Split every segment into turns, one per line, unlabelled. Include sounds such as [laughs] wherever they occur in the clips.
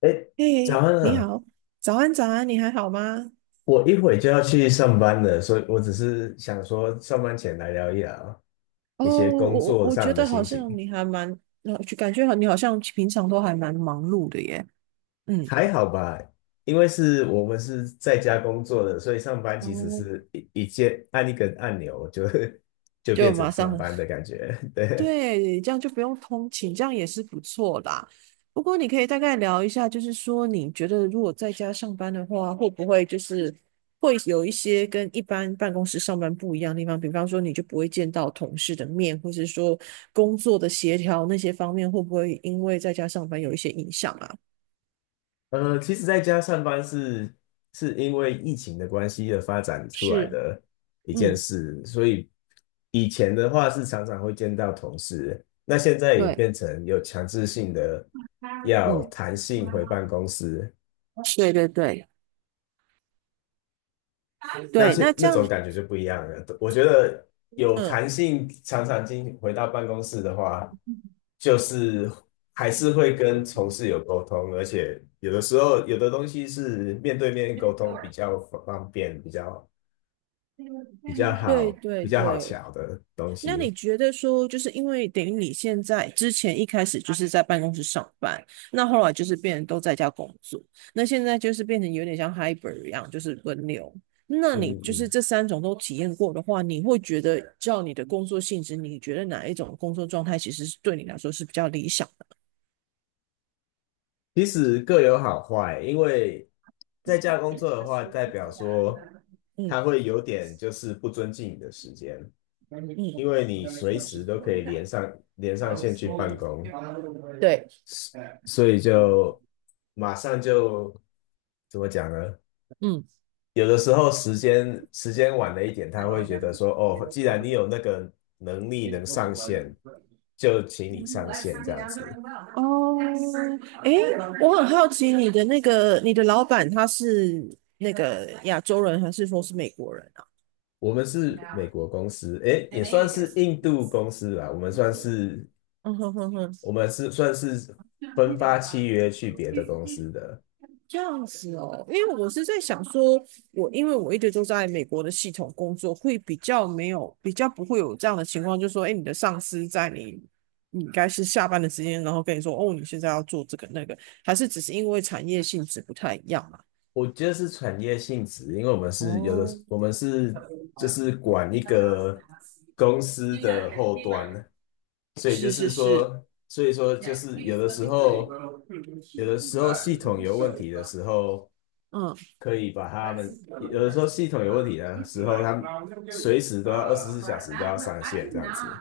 哎，早
嘿，
安
你
啊！
好，早安，早安，你还好吗？
我一会就要去上班了，所以我只是想说，上班前来聊一聊
哦，
一些工
我
作
我觉
上的
得好
心情，
像你还蛮，就感觉好你好像平常都还蛮忙碌的耶。嗯，
还好吧？因为我们是在家工作的，所以上班其实
哦，
是一键按一个按钮就 [laughs] 就
就
变成
马
上
上
班的感觉。[laughs] 对，
对，这样就不用通勤，这样也是不错啦。不过你可以大概聊一下，就是说你觉得如果在家上班的话，会不会就是会有一些跟一般办公室上班不一样的地方？比方说，你就不会见到同事的面，或是说工作的协调那些方面，会不会因为在家上班有一些影响啊？
其实在家上班是因为疫情的关系而发展出来
是，
的一件
嗯，
事，所以以前的话是常常会见到同事，那现在也
对，
变成有强制性的要
嗯，
弹性回办公室，
对对对
那
对，那
是
这
那
样，
种感觉就不一样了。我觉得有
嗯，
弹性，常常进回到办公室的话，就是还是会跟同事有沟通，而且有的时候有的东西是面对面沟通比较方便，比较比较
对
好，
对
比较好
对。
瞧的东
那你
西。
觉得说，就是因为等于你现在之前一开始就是在办公室上班，那后来就是变成都在家工作，那现在就是变成有点像 hybrid 一样，就是轮流。那
嗯
你就是
嗯，
这三种都体验过的话，你会觉得照你的工作性质，你觉得哪一种工作状态其实是对你来说是比较理想的？
其实各有好坏，因为在家工作的话，代表说
嗯
他会有点就是不尊敬你的时间。
嗯，
因为你随时都可以连上线去办公，所以就马上就怎么讲呢？
嗯。
有的时候时间晚了一点，他会觉得说，哦，既然你有那个能力能上线，就请你上线这样子。
哦，哎，我很好奇你的那个你的老板他是那个亚洲人还是说是美国人啊？
我们是美国公司，诶，也算是印度公司啦，我们算是
嗯哼哼哼，
我们是算是分发契约去别的公司的。
这样子哦，因为我是在想说，因为我一直都在美国的系统工作，会比较没有比较不会有这样的情况，就是说，哎，你的上司在你应该是下班的时间，然后跟你说，哦，你现在要做这个那个，还是只是因为产业性质不太一样嘛？
我觉得是产业性质，因为我们是有的，
哦，
我们是就是管一个公司的后端，所以就
是
是
是是，
说，所以说就是有的时候，系统有问题的时候，
嗯。
可以把他们，有的时候系统有问题的时候，他们随时都要24小时都要上线这样子。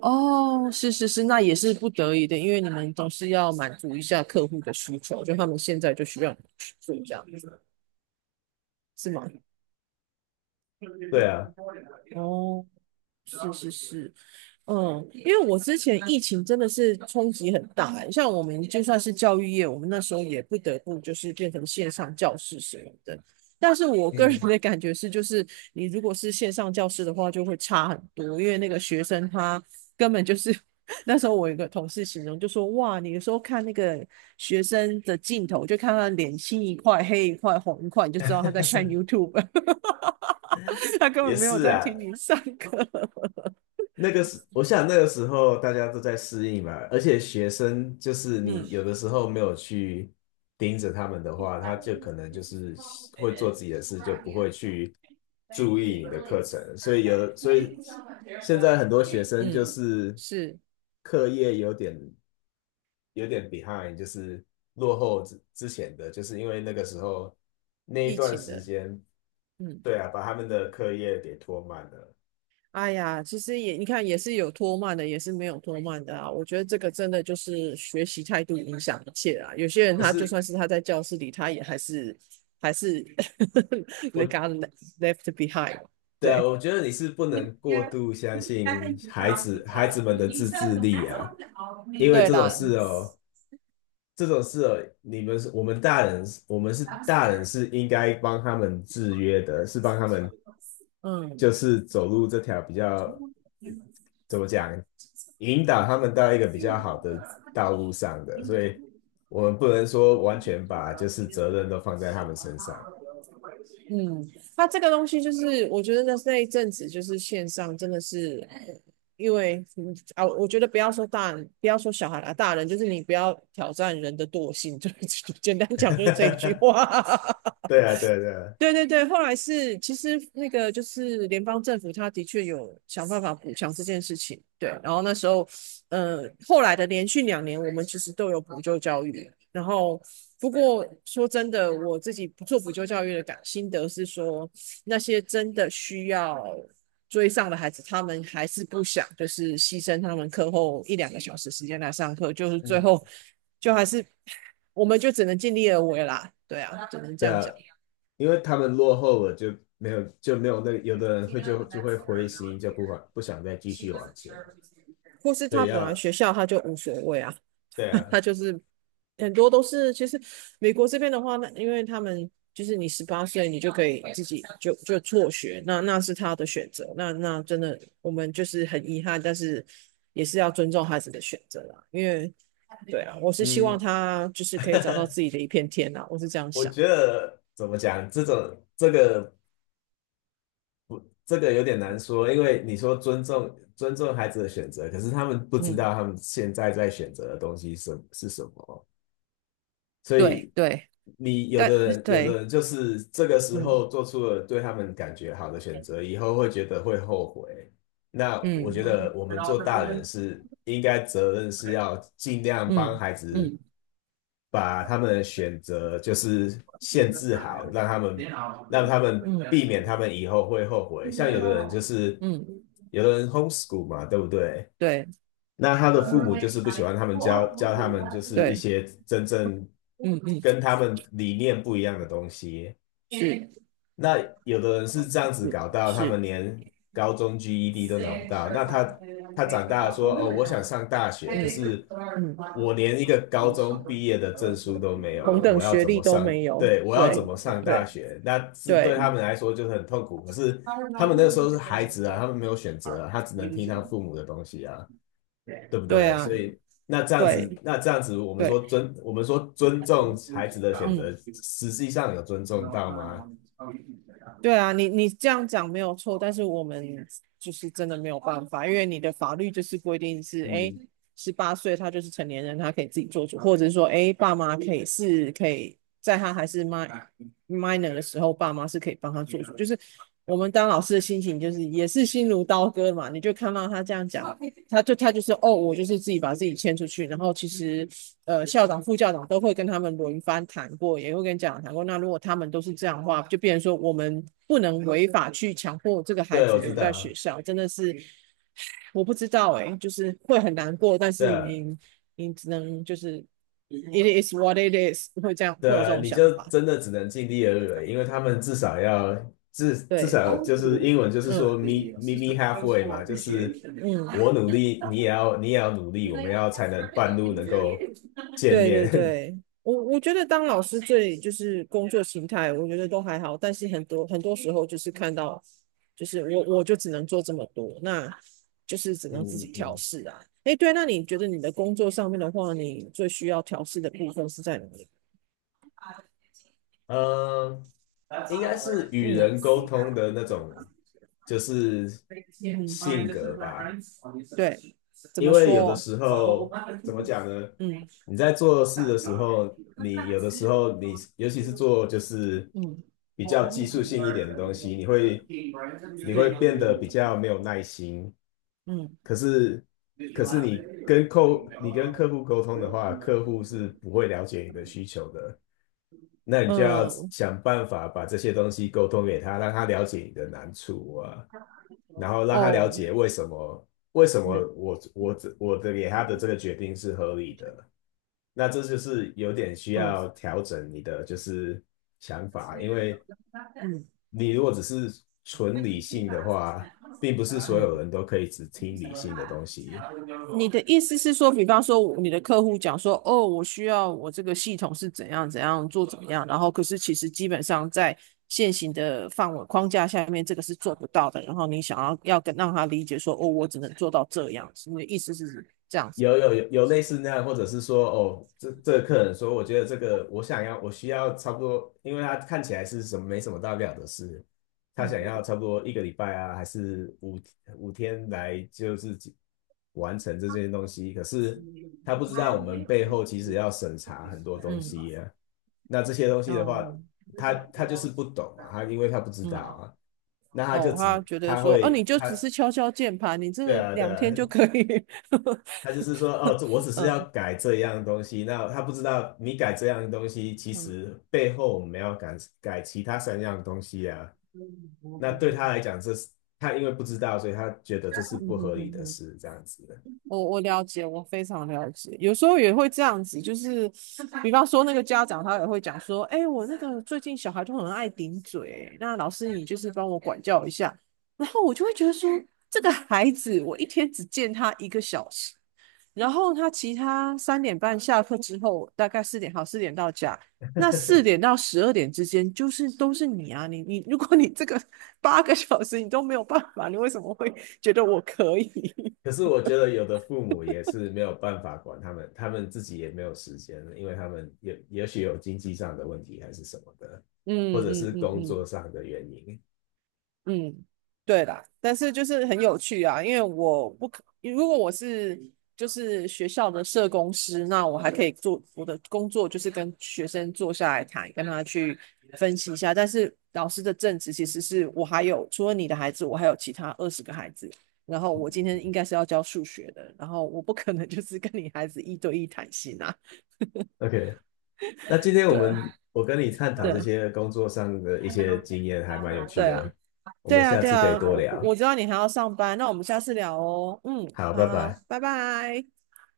哦，是是是，那也是不得已的，因为你们总是要满足一下客户的需求，就他们现在就需要你们去做这样子，是吗？
对啊，
哦，是是是，嗯，因为我之前疫情真的是冲击很大欸，像我们就算是教育业，我们那时候也不得不就是变成线上教室什么的。但是我个人
嗯，
的感觉是，就是你如果是线上教室的话，就会差很多，因为那个学生他根本就是 [laughs] 那时候我有一个同事形容就说，哇，你有时候看那个学生的镜头，就看他脸青一块、黑一块、红一块，你就知道他在看 YouTube，[laughs] 他根本
也
没有
是
在
啊，
听你上课。[laughs]
那个时，我想那个时候大家都在适应嘛，而且学生就是你
嗯。
有的时候没有去盯着他们的话，他就可能就是会做自己的事，就不会去注意你的课
Elise。
程，所以现在很多学生就
嗯，
是
是
课业有点 behind,就是落后之前的，就是因为那个时候那一
疫
段
情
时
的。
间，
嗯，
对啊，把他们的课业给拖慢了。
哎呀，其实也你看，也是有拖慢的，也是没有拖慢的啊。我觉得这个真的就是学习态度影响一切啊。有些人
可
他就
是
算是他在教室里，他也还是 [laughs] 被
我
got left behind。
对啊，
对
我觉得你是不能过度相信
，facing
孩
across
子孩子们的自
turn
制
the
力
mat
啊，
over。
因为
对
这种
的，
事哦，这种事哦，你们是我们大人，我们是大人是应该帮他们制约的，是帮他们就
嗯
是走路这条比较呃怎么讲，引导他们到一个比较好的道路上的，所以我们不能说完全把就是责任都放在他们身上。
嗯。它这个东西就是，我觉得那那一阵子就是线上真的是，因为嗯啊，我觉得不要说大人，不要说小孩啊，大人就是你不要挑战人的惰性，就 [laughs] 是简单讲就是这一句
[laughs]
话。
对啊，对啊，对啊，
对对对，后来是其实那个就是联邦政府，他的确有想办法补强这件事情。对，然后那时候，后来的连续2年，我们其实都有补救教育。然后，不过说真的，我自己不做补救教育的感心得是说，那些真的需要追上的孩子，他们还是不想，就是牺牲他们课后1、2个小时时间来上课，就是最
嗯，
后就还是我们就只能尽力而为啦。对啊，只能这
对
样
啊，
讲。
因为他们落后了，就没有那有的人会就会灰心，就不管不想再继续往前了。
或是
对
他本来
呀，
学校他就无所谓啊，
对啊，
[laughs] 他就是很多都是，其实美国这边的话，那因为他们就是你十八岁你就可以自己就辍学，那那是他的选择，那那真的我们就是很遗憾，但是也是要尊重孩子的选择啦，因为对啊，我是希望
嗯，
他就是可以找到
[laughs]
自己的一片天啦，我是这样
我
想，
觉得怎么讲，这个有点难说，因为你说尊重孩子的选择，可是他们不知
嗯，
道他们现在在选择的东西是什么。所
对
以
对，
你有
但
的人，有的
对，
人就是这个时
嗯
候做出了对他们感觉好的选择，以后会觉得会后悔。那我觉
嗯
得我们做大人是应该责任是要尽量帮
嗯
孩
嗯
子
嗯。
把他们的选择就是限制好，让他们避免他们以后会后悔。像有的人就是
嗯，
有的人 homeschool 嘛，对不对？
对
那他的父母就是不喜欢他们教他们就是一
对，
些真正
嗯嗯，
跟他们理念不一样的东西。
是
那有的人是这样子搞到，他
是
们
是，
连高中 GED 都拿不到。那他长大了说，哦，我想上大学，可是
嗯
我连一
嗯，
个高中毕业的证书都没有，
同
我
等
要
学
怎
历
么
都
上？
没有，
对，我要怎
对
么上大
对
学？那是对他
对
们来说就是很痛苦。可是他们那个时候是孩子啊，他们没有选择啊，他只能听他父母的东西啊。对不
对
对？
啊，
所以那这样子，
对
那这样子，我们说
对，
尊，我们说尊重孩子的选
嗯。
择，实际上有尊重到吗？
对啊，你你这样讲没有错，但是我们就是真的没有办法，因为你的法律就是规定是，哎，
嗯，
十八岁他就是成年人，他可以自己做主，或者是说，哎，爸妈可以是可以在他还是 min o r minor 的时候，爸妈是可以帮他做主，就是我们当老师的心情就是也是心如刀割嘛，你就看到他这样讲，他就是哦，我就是自己把自己牵出去，然后其实校长、副校长都会跟他们轮番谈过，也会跟家长谈过。那如果他们都是这样的话，就变成说我们不能违法去强迫这个孩
对，
子
我知
留在
道，
学校，真的是我不知道诶、欸就是会很难过，但是
对
你只能就是 it is what it is，会这样会有这
对，
种
你
想
就
法，
真的只能尽力而为，因为他们至少要至至
对，
少就是英文就是
嗯。
说 me me
嗯。
me halfway 嘛，就是我努力，你也要努力，我们要才能半路能够见
对对
面。
对，我觉得当老师最就是工作形态，我觉得都还好，但是很多很多时候就是看到，就是我就只能做这么多，那就是只
[laughs]
能自
嗯
己
嗯
调
嗯。
试啊。诶，对，那你觉得你的工作上面的话，你最需要调试的部分是在哪里？
嗯，应
嗯
该是与人沟通的那种，就是性格
嗯，
吧。
对，怎
因
么
为有的
说？
时候，怎么讲呢？
嗯
你在做事的时候，你有的时候你，尤其是做就是
嗯，
比较技术性一点的东西，你会变
对，
得比较没有耐心。
嗯
可是，可是你跟客户沟通的话，客户是不会了解你的需求的。那你就要
嗯。
想办法把这些东西沟通给他，让他了解你的难处啊，然后让他了
哦，
解为什么我的给他的这个决定是合理的。那这就是有点需要
嗯
调整你的就是想法，因为
嗯
你如果只是纯理性的话，并不是所有人都可以只听理性的东西。
嗯，你的意思是说，比方说你的客户讲说，哦，我需要我这个系统是怎样怎样做怎么样，然后可是其实基本上在现行的范围框架下面，这个是做不到的。然后你想要跟让他理解说，哦，我只能做到这样子。你的意思是这样子？
有类似那样，或者是说，哦，这个客人说，我觉得这个我需要差不多，因为他看起来是什么没什么大不了的事，他
嗯
想要差不多一个礼拜啊，还是五天来就是完成这件东西，可是他不知道我们背后其实要审查很多东
嗯，
西啊，那这些东西的话，
哦
他就是不懂嘛，他因为他不知道
嗯。
啊，那他就
哦，他
只
觉得
他
说，哦，你
会
就
他
只是敲敲键盘，你这
对
个
啊对
两
啊，
天就可以。
他就是说，哦，这我
[laughs]
只是要
嗯
改这样东西，那他不知道你改这样东西，其
嗯
实背后我们要改改其他三样东西啊。那对他来讲，这是他因为不知道，所以他觉得这是
嗯
不
嗯
合理
嗯，
的
哼，
事，这样子。的。
我了解，我非常了解。有时候也会这样子，就是比方说那个家长他也会讲说，哎、我那个最近小孩都很爱顶嘴，那老师你就是帮我管教一下。然后我就会觉得说，这个孩子我一天只见他1个小时，然后他其他3点半下课之后，大概四点好，四点到家。那四点到12点之间，就是都是你啊，你，如果你这个 [laughs] 8个小时你都没有办法，你为什么会觉得我可以？
可
[laughs]
是我觉得有的父母也是没有办法管他们，他们自己也没有时间，因为他们也也许有经济上的问题还是什么的，或
嗯
者
嗯
是
嗯
工作
嗯，
上的原因。
嗯，对啦，但是就是很有趣啊，因为我不可，如果我是就是学校的社工师，那我还可以做我的工作，就是跟学生坐下来谈，跟他去分析一下。但是老师的正职其实是我还有除了你的孩子，我还有其他20个孩子，然后我今天应该是要教数学的，然后我不可能 [laughs] 就是跟你孩子一对一谈心啊，
OK,那今
[laughs]
天我
对
们我跟你探讨这
对
些工作上的一些经验，还蛮有趣
对啊。
的，我
对
们
啊，
下
对
次可以
啊，
多
我
聊。
我知道你还要上班，那我们下次聊哦。嗯，
好，
好
拜
好，
拜。
拜拜。